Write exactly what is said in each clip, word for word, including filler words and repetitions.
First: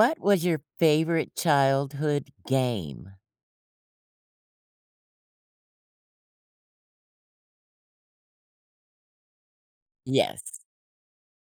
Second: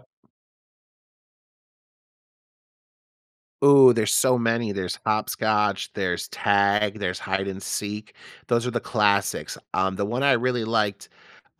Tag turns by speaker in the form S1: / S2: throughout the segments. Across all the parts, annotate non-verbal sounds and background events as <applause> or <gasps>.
S1: What was your favorite childhood game?
S2: Ooh, there's so many. There's hopscotch, there's tag, there's hide and seek; those are the classics. Um, the one I
S1: Yes.
S2: really liked,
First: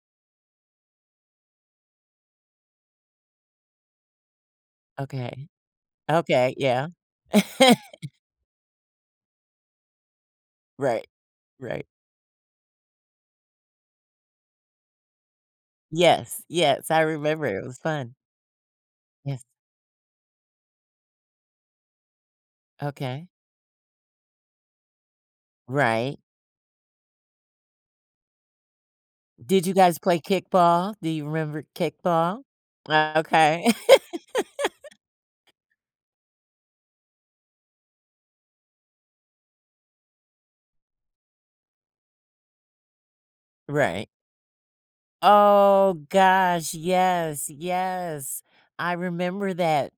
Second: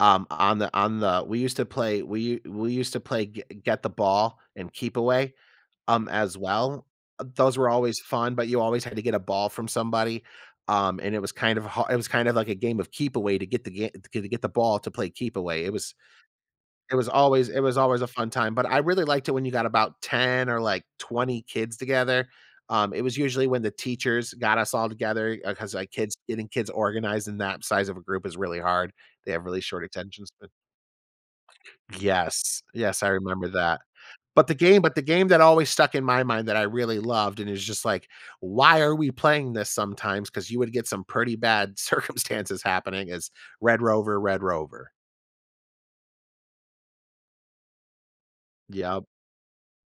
S2: um, on the on the we used to play we u we used to play g get the ball and keep away,
S1: Okay.
S2: um, as
S1: Okay,
S2: well.
S1: yeah.
S2: Those were always
S1: <laughs>
S2: fun, but you always had to get a ball from somebody, um,
S1: Right.
S2: and it was kind of ha
S1: Right.
S2: it was kind of like a game of keep away to get the ga to get the get the ball to play keep away. It was
S1: Yes, yes,
S2: it
S1: I
S2: was
S1: remember
S2: always it
S1: it
S2: was
S1: was
S2: always a
S1: fun.
S2: fun time, but I really liked it
S1: Yes.
S2: when you got about ten or, like, twenty kids together, um, it was
S1: Okay.
S2: usually when the teachers got us all together, uh, 'cause, like, kids
S1: Right.
S2: getting kids organized in that size of a group is really hard. They have really
S1: Did you
S2: short
S1: guys play
S2: attentions sp
S1: kickball? Do you remember kickball?
S2: Yes. Yes, I
S1: Ah,
S2: remember
S1: okay.
S2: that.
S1: <laughs>
S2: But the game but the game that always stuck in my mind that I really loved and it was just like, "Why are we playing this sometimes?" 'cause you would get some pretty bad circumstances happening is red
S1: Right.
S2: rover, red rover.
S1: Oh gosh! Yes! Yes! I
S2: Yep.
S1: remember that.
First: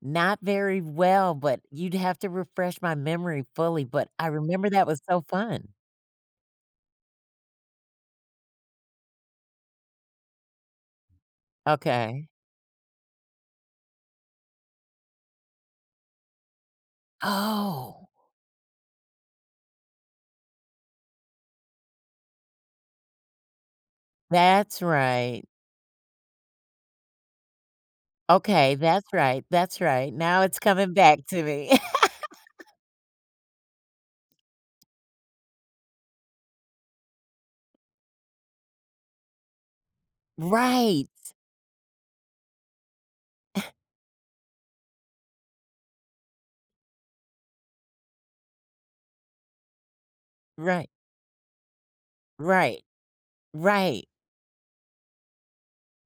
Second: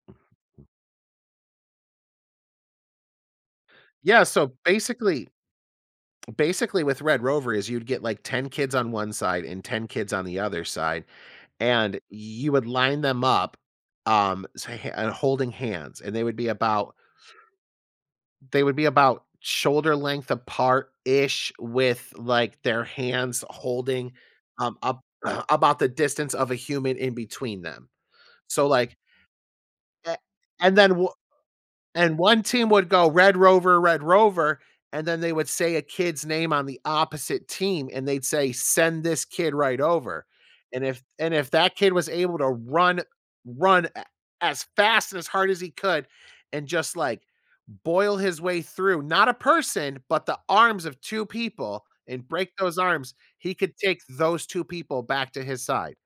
S1: Not
S2: <unintelligible>
S1: very well, but you'd have to refresh my memory fully, but
S2: Yeah,
S1: I
S2: so
S1: remember that was so
S2: basically
S1: fun.
S2: basically with red rover is you'd get, like, ten kids on one side, and ten kids on the other side, and
S1: Okay.
S2: you would line them up, um, so h and holding hands and they would be about
S1: Oh!
S2: they would be about shoulder length apart-ish with, like, their hands holding, um,
S1: That's
S2: ab
S1: right.
S2: <clears throat> about the distance of a human in between them. So
S1: Okay,
S2: like
S1: that's right, that's right,
S2: eh,
S1: now it's
S2: and then
S1: coming
S2: w
S1: back to me.
S2: And one team
S1: <laughs>
S2: would go "Red rover, red rover," and then they would say a kid's name on the opposite team and they'd say, "Send this kid right over," and if
S1: Right.
S2: And if that kid was able to run
S1: <chuckles>
S2: run a as fast and as hard as he could and just, like, boil his way through, not a person, but the arms
S1: Right.
S2: of two people and break those
S1: Right.
S2: arms, he could take
S1: Right.
S2: those two people back to his side.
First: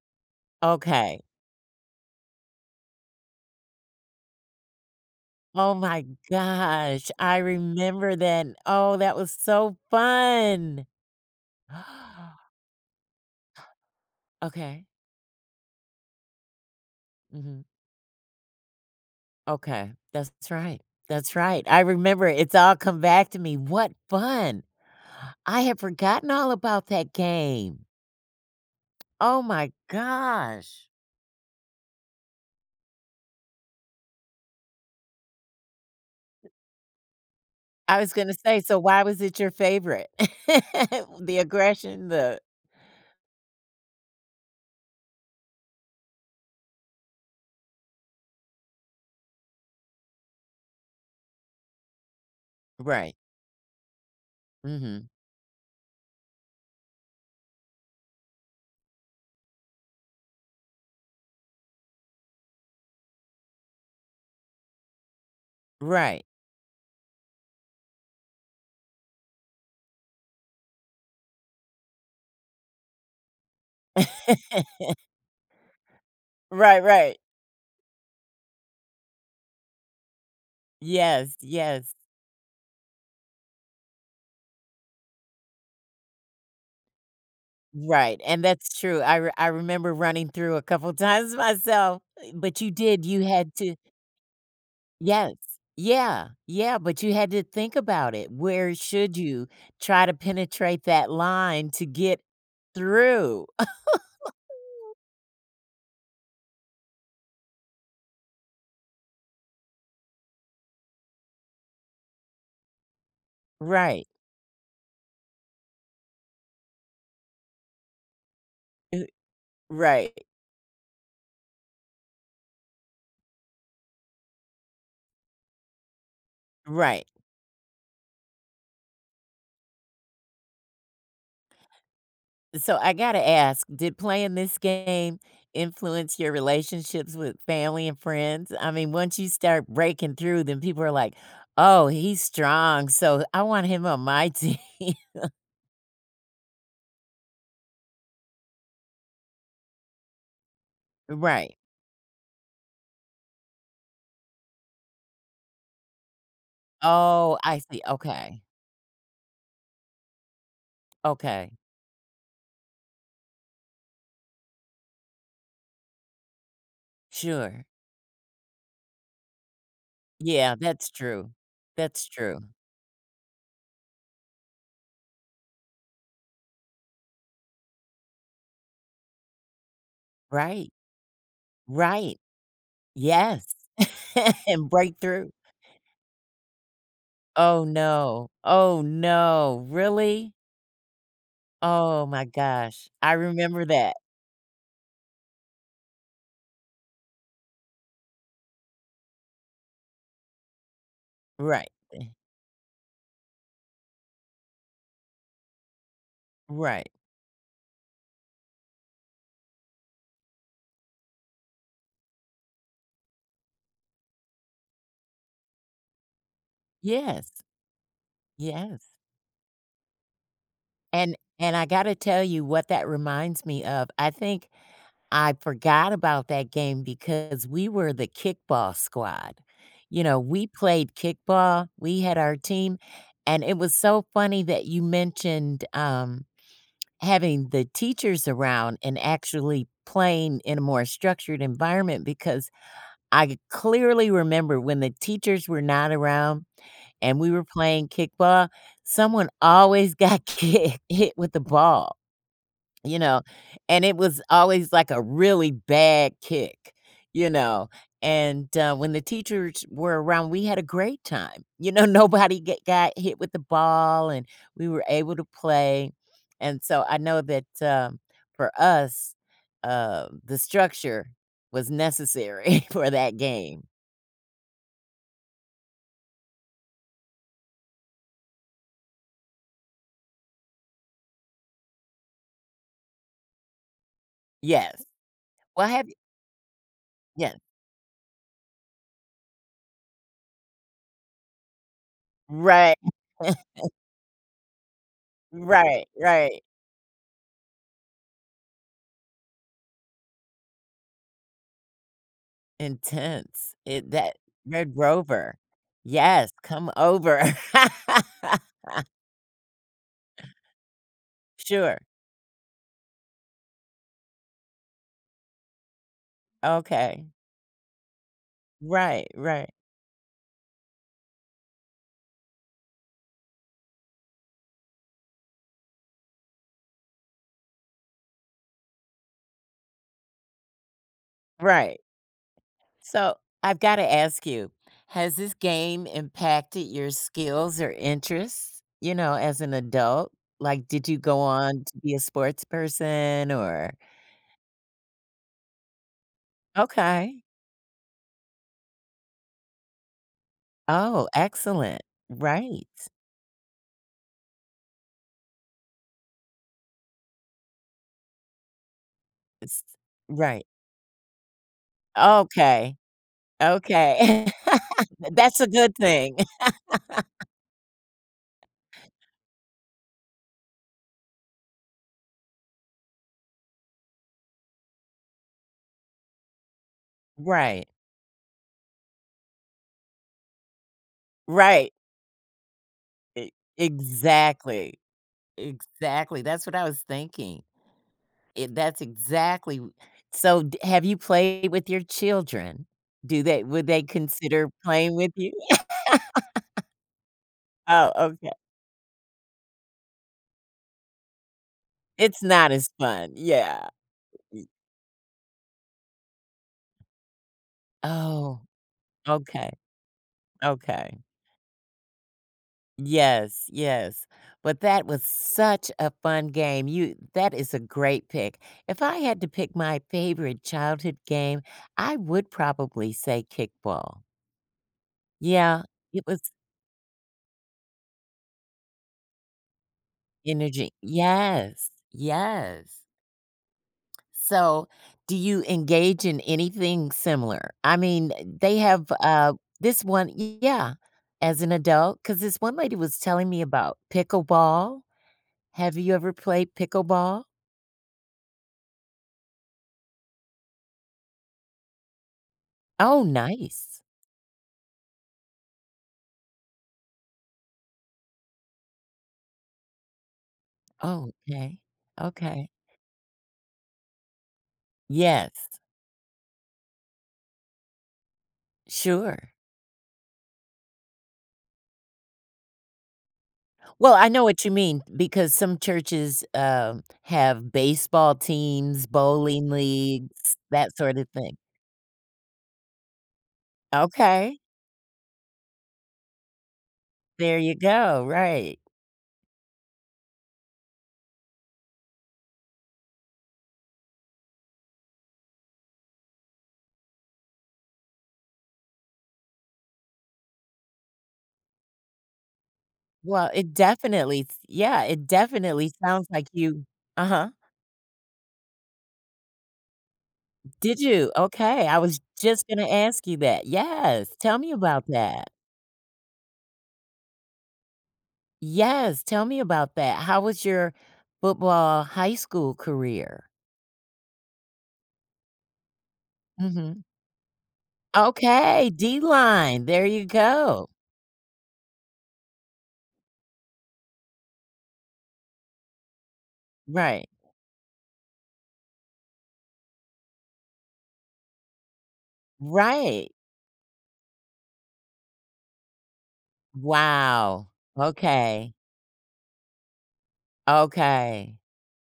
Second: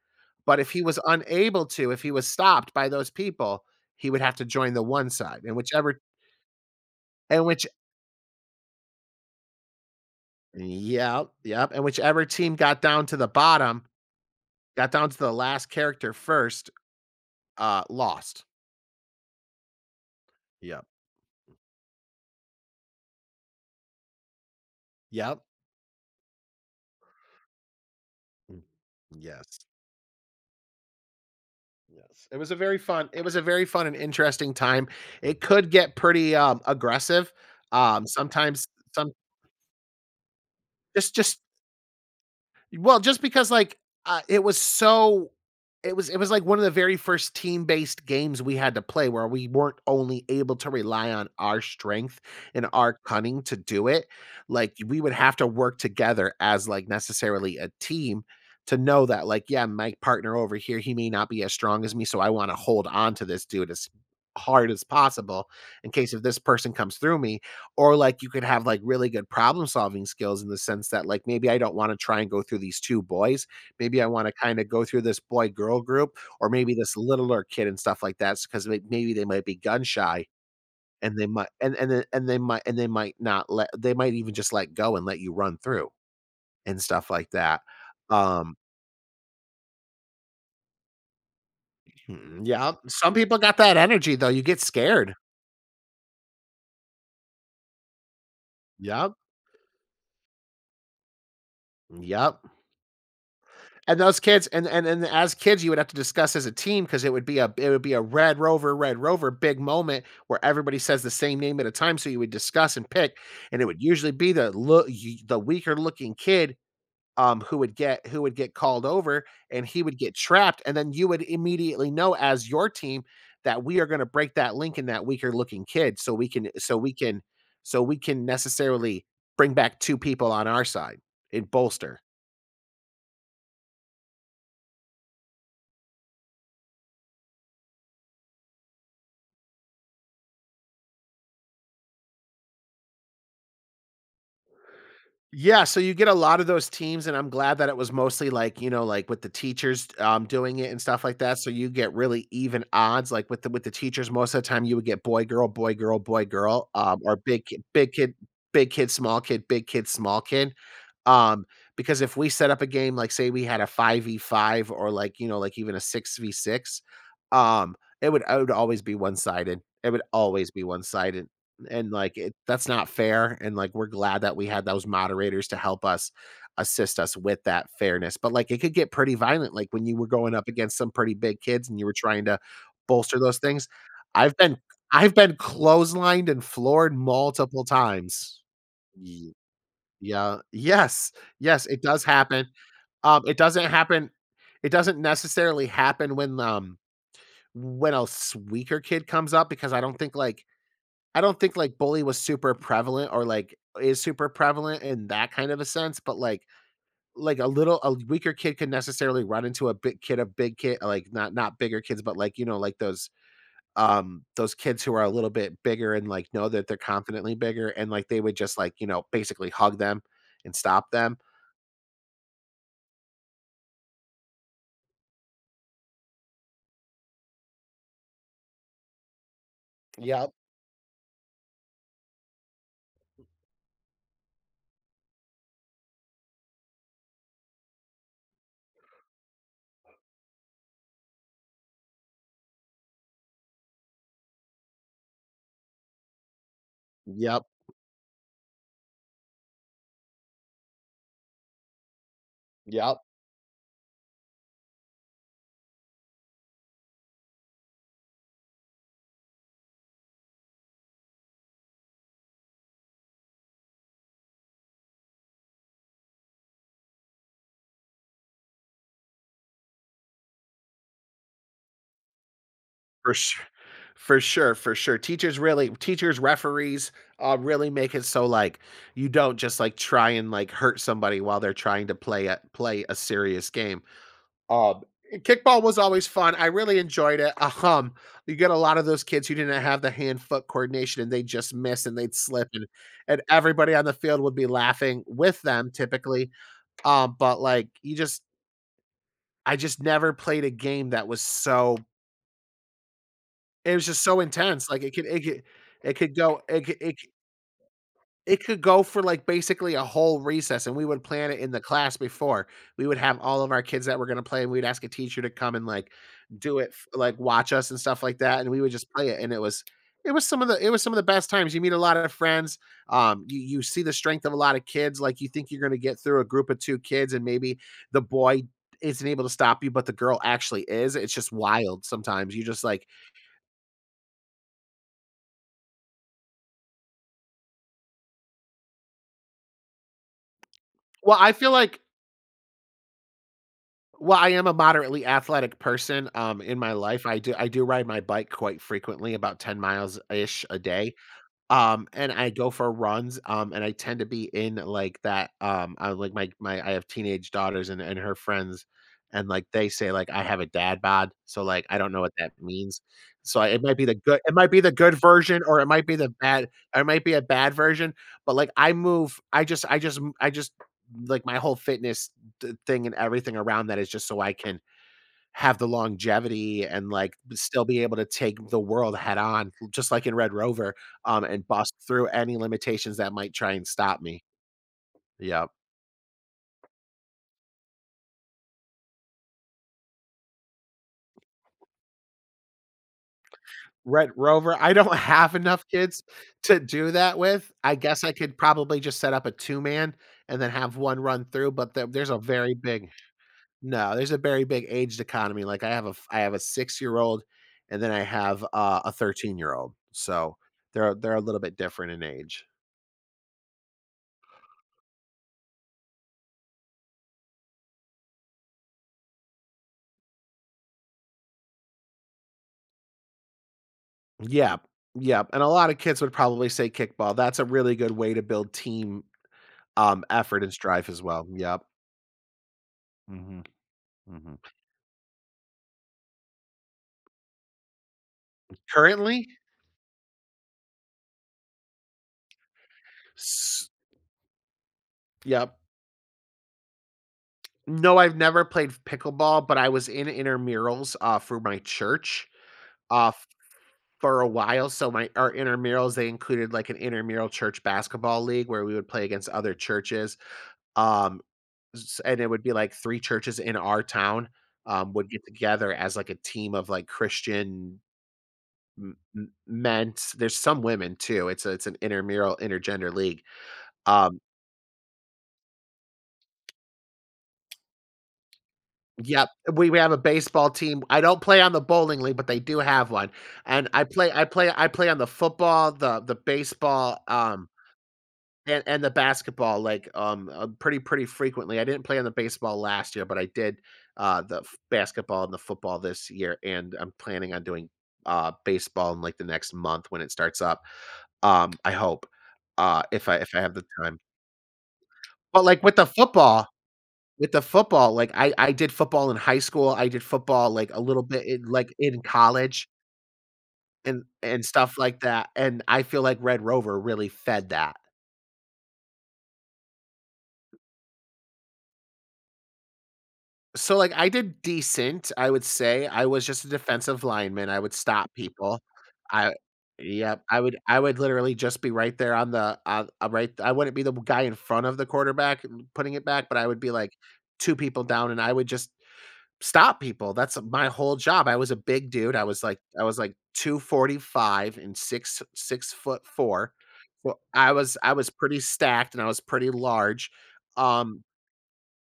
S2: But if he was
S1: Okay.
S2: unable to, if he was stopped by those people, he would have to join the one side, and
S1: Oh
S2: whichever
S1: my gosh! I
S2: and which
S1: remember then. Oh, that was so fun!
S2: Yep. Yep,
S1: <gasps>
S2: and whichever team got down to the bottom
S1: Okay.
S2: got down to the last character first,
S1: Mhm.
S2: uh, lost.
S1: Okay. That's right,
S2: Yeah.
S1: that's
S2: Mm.
S1: right. I remember it it's all come back to me, what fun.
S2: Yep.
S1: I have forgotten all about that game.
S2: Mm.
S1: Oh
S2: Yes.
S1: my gosh.
S2: Yes, it was a very fun it was a very fun and interesting time. It could get pretty, um, aggressive,
S1: I
S2: um,
S1: was gonna say,
S2: sometimes
S1: so why
S2: some
S1: was it your favorite? <laughs>
S2: It's
S1: The
S2: just
S1: aggression the
S2: Well, just because, like, I it was so it was it was, like, one of the very first team-based games we had to play where we weren't only able to rely on our strength and our
S1: Right.
S2: cunning to do it, like, we
S1: Mhm.
S2: would have to work together as, like, necessarily a team to know that, like, yeah, my partner over here, he may not be as strong as me, so I wanna hold on to this dude as hard as possible, in case if
S1: Right.
S2: this person comes through me, or, like, you could have, like, really good problem solving skills in the sense that, like, maybe I don't wanna try and go through these two boys, maybe I wanna kinda go through
S1: <laughs>
S2: this boy-girl group or maybe
S1: Right,
S2: this
S1: right.
S2: littler kid and stuff like that s ‘cause, like, maybe they might be gun shy and they
S1: Yes.
S2: might and and
S1: Yes.
S2: a and they might and they might not let they might even just let go and let you run through and stuff like that,
S1: Right, and
S2: um
S1: that's true. I r I remember running through a couple times
S2: E
S1: myself,
S2: hmm,
S1: but you
S2: yep.
S1: did,
S2: Some
S1: you
S2: people
S1: had
S2: got that
S1: to
S2: energy though, you get scared.
S1: Yes. Yeah. Yeah, but you had to think about it. Where
S2: Yep.
S1: should you try to penetrate that line to
S2: Mm,
S1: get
S2: yep.
S1: through?
S2: And those kids and the and
S1: <chuckles>
S2: and the as kids, you would have to discuss as a team ‘cause it would be a it would be a red rover, red rover big moment where everybody says the same name at a time, so you would discuss and pick and it would
S1: Right.
S2: usually be the l y the weaker looking kid, um, who would get who would get called
S1: Ooh
S2: over and he would
S1: Right.
S2: get trapped and then you would immediately know as your team that we are gonna break that link in that weaker looking kid so we can so we
S1: Right.
S2: can so we can necessarily bring back two people on our side and bolster.
S1: So, I gotta ask, did playing this game influence your relationships with family and friends? I mean, once you start breaking through, then people are like, “Oh, he's strong, so I want him on my team." <laughs>
S2: Yeah, so you get a lotta those teams and I'm glad that it was mostly, like, you know, like, with the teachers, t um, doing it and stuff like that, so
S1: Right.
S2: you get really even odds, like, with the with the teachers most of the time you would get boy girl, boy girl, boy girl, um, or
S1: Oh,
S2: big ki
S1: I see,
S2: big kid,
S1: okay.
S2: big kid, small kid, big kid, small kid. Um,
S1: Okay.
S2: because if we set up a game, like, say we had a five v five or, like, you know, like, even a six v six,
S1: Sure.
S2: um, it would I would always be one-sided it would always
S1: Yeah.
S2: be
S1: That's
S2: one-sided,
S1: true.
S2: and,
S1: That's
S2: like, eh,
S1: true.
S2: that's not fair, and, like, we're glad that we had those moderators to help us, assist us with that fairness, but, like, it could get pretty violent like when you were going up
S1: Right.
S2: against some pretty big kids and you were
S1: Right.
S2: trying to bolster those
S1: Yes.
S2: things. I've
S1: <laughs>
S2: been
S1: And
S2: I've
S1: breakthrough.
S2: been clotheslined and floored multiple
S1: Oh, no.
S2: times.
S1: Oh,
S2: Ye
S1: no, really?
S2: Yeah, yes. Yes, it does
S1: Oh my
S2: happen,
S1: gosh. I
S2: um, it
S1: remember
S2: doesn't
S1: that.
S2: happen It doesn't necessarily happen when, um, when a s weaker kid comes up because I don't think, like, I don't think,
S1: Right,
S2: like, bully
S1: eh
S2: was super prevalent or, like, is super prevalent in that kind of a sense, but, like,
S1: Right.
S2: like, a little a weaker kid can necessarily run into a big kid a big kid, like not not bigger kids, but, like, you know, like, those, um, those kids who are a little bit bigger and, like, know that they're confidently
S1: Yes.
S2: bigger and, like, they would just, like, you
S1: Yes.
S2: know, basically hug them and stop
S1: And
S2: them
S1: and I gotta tell you, what that reminds me of, I think I forgot about that game because we were the kickball squad. You know,
S2: Yep.
S1: we played kickball. We had our team,
S2: M
S1: and it was so funny that you mentioned, um, having the teachers around and actually playing in a more structured environment because I g clearly remember when the teachers were not around and we
S2: Yep.
S1: were playing kickball, someone always got ki hit with the ball, you
S2: Yep.
S1: know, and it was always like a really bad kick, you know, and, uh, when the teachers were around, we had a great time. You know, nobody get got hit with the ball, and we were able to play. And so I know that, um, for us, uh, the structure was necessary <chuckles> for
S2: For
S1: that
S2: su
S1: game.
S2: for sure, for sure. Teachers really teachers, referees, uh, really make it so, like, you don't just, like, try and, like, hurt somebody while they're trying to play a play a serious game. Um,
S1: Yes.
S2: and kickball
S1: Well,
S2: was
S1: have y
S2: always fun, I really enjoyed it,
S1: Yeah.
S2: um, you get a lotta those kids who didn't have the hand-foot coordination and they just miss and they'd slip and
S1: Right.
S2: and
S1: <chuckles>
S2: everybody on the field would be laughing with them
S1: Right,
S2: typically.
S1: right.
S2: Um, but, like, you just I just never played a game that was so
S1: Intense.
S2: It was
S1: It
S2: just
S1: that
S2: so intense,
S1: Red
S2: like, it could it
S1: Rover.
S2: could it could
S1: Yes,
S2: go it
S1: come
S2: c it c
S1: over. <laughs>
S2: it could go for, like, basically a whole recess, and we would plan it in the
S1: Sure.
S2: class before. We would have all of our kids that were gonna play and we'd ask a teacher to come and, like, do it, f
S1: Okay.
S2: like, watch us and stuff like that, and we would just
S1: Right,
S2: play it, and it
S1: right.
S2: was it was some of the it was some of the best times, you meet a lot of friends. Um, you you see the strength of a lotta kids, like, you think you're gonna get through a group of two kids and maybe the boy isn't able to stop you, but the girl actually is. It's just
S1: Right.
S2: wild sometimes, you just like
S1: So, I've gotta ask you. Has this game impacted your skills or interests, you know, as an adult? Like, did you
S2: Well,
S1: go
S2: I feel
S1: on to
S2: like
S1: be a sportsperson? Or
S2: Well, I am a moderately athletic person, um, in my life, I
S1: Okay.
S2: do I do ride my bike quite frequently, about ten miles ish a day.
S1: Oh, excellent.
S2: Um, and I go
S1: Right.
S2: for runs, um, and I tend to be in like that, um I like my my I have teenage daughters and and her friends, and, like,
S1: It's
S2: they say, like, I have
S1: Right.
S2: a dad bod, so, like, I don't know what that
S1: Okay.
S2: means. So, it might be the good
S1: Okay.
S2: it might be the good
S1: <laughs> That's
S2: version
S1: a
S2: or it
S1: good
S2: might be the
S1: thing.
S2: bad or it might be a
S1: <laughs>
S2: bad version, but, like, I move I just I just m I just, like, my whole fitness d thing and everything around that is just so I can have the longevity and like th still
S1: Right.
S2: be able to take the world head on just like in Red Rover, um, and
S1: Right.
S2: bust through any limitations that
S1: E
S2: might try and stop me.
S1: exactly.
S2: Yep.
S1: Exactly, that's what I was thinking. I that's exactly w so d have you played with your children? Do they would they
S2: Red
S1: consider
S2: Rover, I don't
S1: playing with you?
S2: have enough kids to do that
S1: <laughs>
S2: with. I
S1: Oh,
S2: guess I
S1: okay.
S2: could probably just set up a two-man and then have one run through, but the there's a
S1: It's not
S2: very
S1: as
S2: big
S1: fun, yeah,
S2: No, there's a very
S1: e
S2: big age dichotomy, like, I have a f I have a six-year-old and then I
S1: Oh.
S2: have a a
S1: Okay.
S2: thirteen-year-old, so they're a
S1: Okay.
S2: they're a little bit different in age.
S1: Yes, yes. But that was such a fun game. You that is a great pick. If I had to pick my favorite childhood game, I would probably say kickball.
S2: Yep. Yep, and a
S1: Yeah.
S2: lotta kids
S1: It
S2: would
S1: was
S2: probably say kickball, that's a really good way to build team, um, effort and
S1: Energy
S2: strife as well. Yep.
S1: Yes, yes.
S2: Mhm. Mhm.
S1: So, do you engage in anything similar? I mean, uh, they have,
S2: Currently?
S1: uh, this one e yeah, as an adult, 'cause this one lady was telling me
S2: S
S1: about pickleball.
S2: Yep.
S1: Have you ever played pickleball?
S2: No, I've never played f pickleball, but I was in intermurals, uh, for my church,
S1: Oh,
S2: uh, f f
S1: nice.
S2: for a while, so, my our intermurals, they included like an intermural church basketball league where we would play against other churches. Um,
S1: Okay.
S2: z s and it would
S1: Okay.
S2: be like three churches in our town, um, would get
S1: Yes.
S2: together as like a team of like Christian m m
S1: Sure.
S2: men's there's some women too, it's a it's an intermural, intergender league.
S1: Well, I
S2: Um
S1: know what you mean because some churches, um, have baseball teams,
S2: Yep.
S1: bowling
S2: Uh, we we have a
S1: leagues,
S2: baseball
S1: that
S2: team, I
S1: sorta
S2: don't
S1: thing.
S2: play on the bowling league, but they do have one, and I play I
S1: Okay.
S2: play I play on the football, the the baseball,
S1: There
S2: um,
S1: ya go. Right.
S2: and and the basketball, like, um, uh, pretty pretty frequently. I didn't play on the baseball last year, but I did, uh, the f basketball and the football this year and I'm planning on doing, uh, baseball in like the next month when it starts up, um, I hope, uh, if I if
S1: Well,
S2: I have
S1: it
S2: the time.
S1: definitely s Yeah, it
S2: But like
S1: definitely
S2: with the
S1: sounds like
S2: football
S1: you Uh-huh.
S2: with the football, like, I I did football in high school, I did football like
S1: Did
S2: a little
S1: you?
S2: bit in,
S1: Okay,
S2: like,
S1: I was
S2: in
S1: just
S2: college
S1: gonna ask you that.
S2: and
S1: Yes. Tell
S2: and
S1: me
S2: stuff
S1: about
S2: like that,
S1: that.
S2: and I feel like Red Rover really fed that.
S1: Yes, tell me about that, how was your football high school career?
S2: So, like, I did decent, I would say, I was just a
S1: Mhm.
S2: defensive lineman, I would stop people.
S1: Okay. D
S2: I
S1: line. There you
S2: yep, I would
S1: go.
S2: I would literally just be right there on the on right I wouldn't be the b guy in front of the quarterback r putting it back, but I would be like
S1: Right.
S2: two people down and I would just stop people, that's, uh, my whole job, I was a big dude, I was like I was
S1: Right.
S2: like two forty five and six six foot four. Fou
S1: Wow.
S2: I was I was pretty
S1: Okay.
S2: stacked and I was pretty large, um
S1: Okay.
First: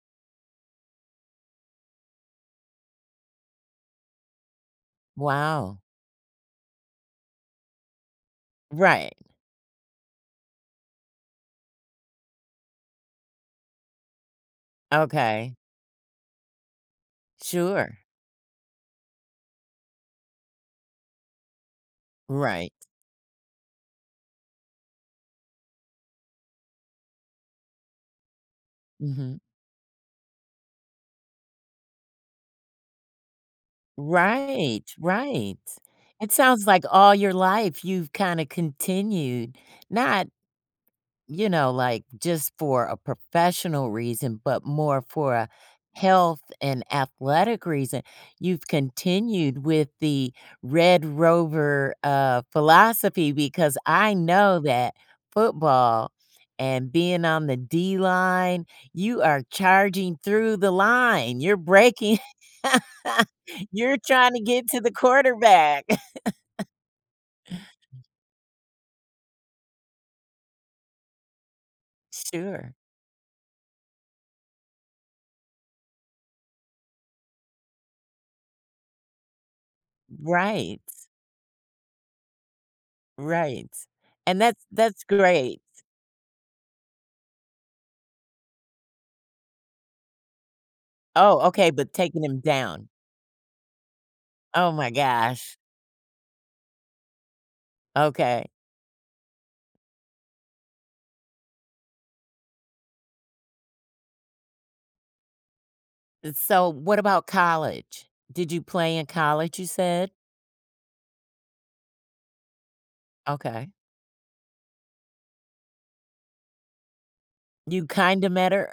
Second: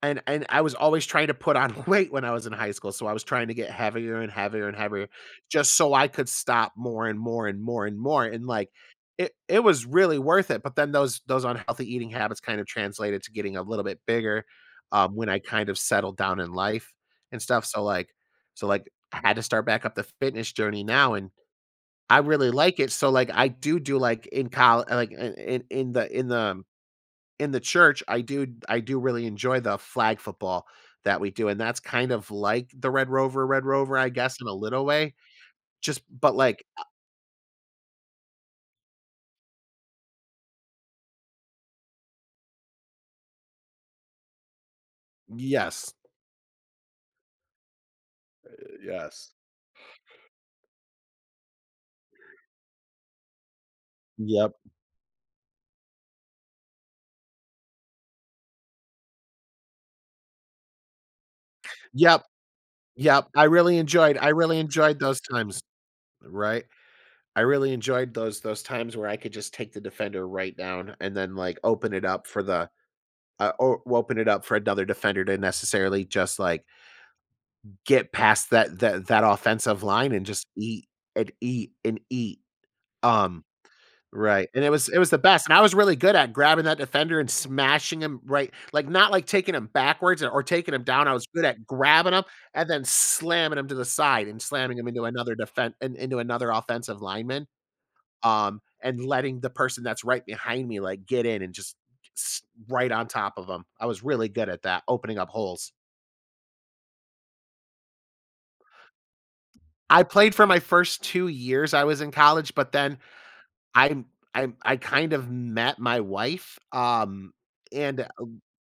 S2: and and I was always trying to put on weight when I was in high school, so I was trying to get heavier and heavier and heavier, just
S1: Wow.
S2: so I could stop more and more and more and more, and like,
S1: Right.
S2: it it was really worth it, but then those those unhealthy eating habits kind of translated to getting a little bit bigger, um, when I
S1: Okay.
S2: kind of settled down in life and stuff, so
S1: Sure.
S2: like so like I had to start back up the fitness journey now and I really
S1: Right.
S2: like it, so like I do do like in coll like, in in in the in the, um, in the church, I do I do really
S1: Mhm.
S2: enjoy the flag football that we do, and that's kind of like the Red Rover Red Rover, I guess, in a
S1: Right,
S2: little way.
S1: right.
S2: Just
S1: It
S2: but like,
S1: sounds
S2: I
S1: like all your life, you've kinda continued not, you know, like, just for a professional reason, but more for a
S2: Yes.
S1: health and athletic reason,
S2: Uh,
S1: you've
S2: yes.
S1: continued with the Red Rover, uh, philosophy because I
S2: Yep.
S1: know that football and being on the D line, you are charging through the line, you're breaking
S2: Yep. Yep,
S1: <laughs>
S2: I really
S1: You're
S2: enjoyed I
S1: trying to
S2: really
S1: get to the
S2: enjoyed those times,
S1: quarterback.
S2: right?
S1: <chuckles>
S2: I really enjoyed those those times where I could just take the defender right down and then like open it up for the
S1: Sure.
S2: uh, or open it up for another defender to necessarily just like get past that that that offensive line and just
S1: Right.
S2: eat and eat and eat. Um,
S1: Right. And
S2: right, and
S1: that's
S2: it was it
S1: that's
S2: was the best and I
S1: great.
S2: was really good at grabbing that defender and smashing him, right, like not like taking him backwards a or taking him down, I was
S1: Oh,
S2: good at
S1: okay, but
S2: grabbing him
S1: taking him
S2: and then
S1: down.
S2: slamming him to the side and
S1: Oh
S2: slamming him
S1: my
S2: into another
S1: gosh.
S2: defen in into another offensive lineman.
S1: Okay.
S2: Um, and letting the person that's right behind me like get in and just s right on top of him, I was really good at that, opening up holes.
S1: Eh, so what about college? Did you play in college, you
S2: I
S1: said?
S2: played for my first two years I was in college, but then
S1: Okay.
S2: I'm um, I I kind of met my wife, um,
S1: You
S2: and,
S1: kinda
S2: um
S1: met her?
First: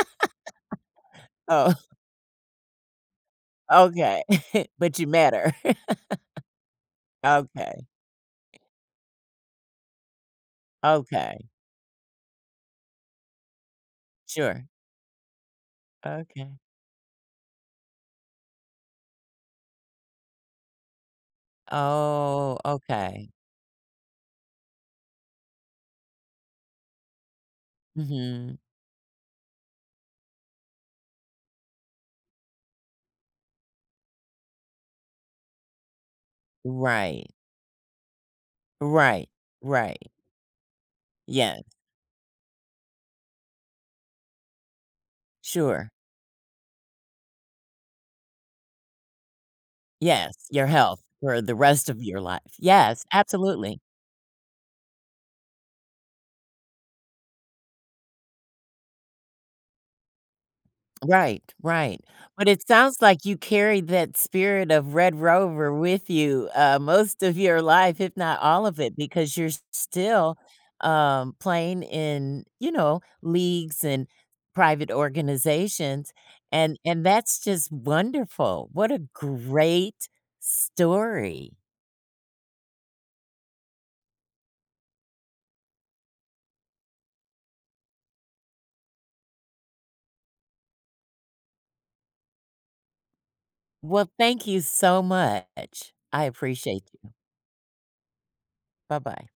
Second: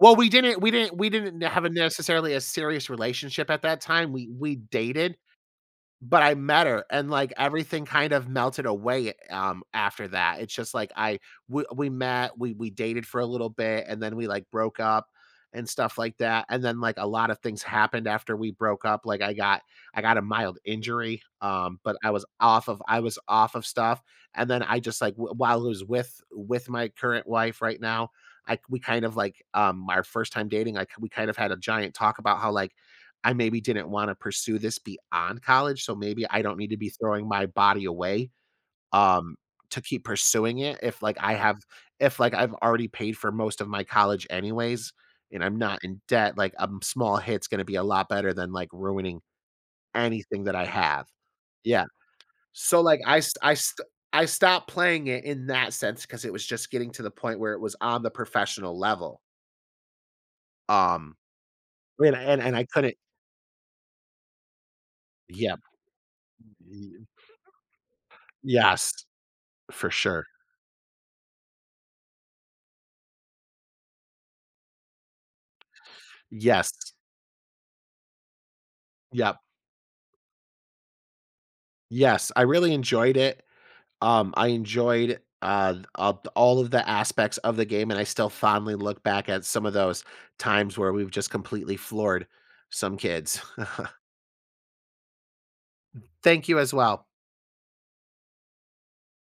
S2: Well, we didn't we didn't we didn't have a
S1: Oh
S2: necessarily a serious relationship at that time,
S1: Okay,
S2: we we
S1: <chuckles> but you
S2: dated,
S1: met her.
S2: but I met her
S1: <laughs>
S2: and, like,
S1: Okay.
S2: everything kind of melted away, um, after that, it's just like I
S1: Okay.
S2: we we met, we we dated for a little bit, and then we, like,
S1: Sure.
S2: broke up and stuff like that.
S1: Okay.
S2: And then, like, a lotta things happened after we broke up, like, I got I got a mild injury, um, but I was
S1: Oh,
S2: off of I was
S1: okay.
S2: off of stuff, and then I just like w while was with with my current wife right now,
S1: Mhm.
S2: I we kind of like, um, our first time dating, I we kind of had a giant talk about how like, I maybe didn't wanna pursue this beyond college, so maybe I don't need to be throwing
S1: Right.
S2: my body away,
S1: Right,
S2: um, to keep
S1: right.
S2: pursuing it, if like I have
S1: Yes.
S2: if like I've already paid for most of my college anyways, and I'm not
S1: Sure.
S2: in debt, like, a m small hit's gonna be a lot better than, like, ruining
S1: Yes,
S2: anything that I
S1: your health
S2: have.
S1: for the
S2: Yeah.
S1: rest of your life,
S2: So like
S1: yes,
S2: I st I
S1: absolutely.
S2: st I stop playing it in that sense 'cause it was just getting to the point where it was on the professional level. Um,
S1: Right, right,
S2: <unintelligible> and I and I
S1: but
S2: and I
S1: it
S2: couldn't
S1: sounds like you carry that spirit of Red
S2: Yep.
S1: Rover with you, uh,
S2: Y
S1: most of your life, if not all of
S2: Yes,
S1: it, because you're
S2: for sure.
S1: still, um, playing in, you know, leagues and private organizations, and
S2: Yes.
S1: and that's just wonderful. What a
S2: Yep.
S1: great story.
S2: Yes, I really enjoyed it. Um, I enjoyed, uh, the up all of the aspects of the game, and I still fondly look back at some of those times where we've just completely floored some kids. <chuckles>
S1: Well, thank you so much, I
S2: Thank you as
S1: appreciate
S2: well.
S1: you. Buh bye.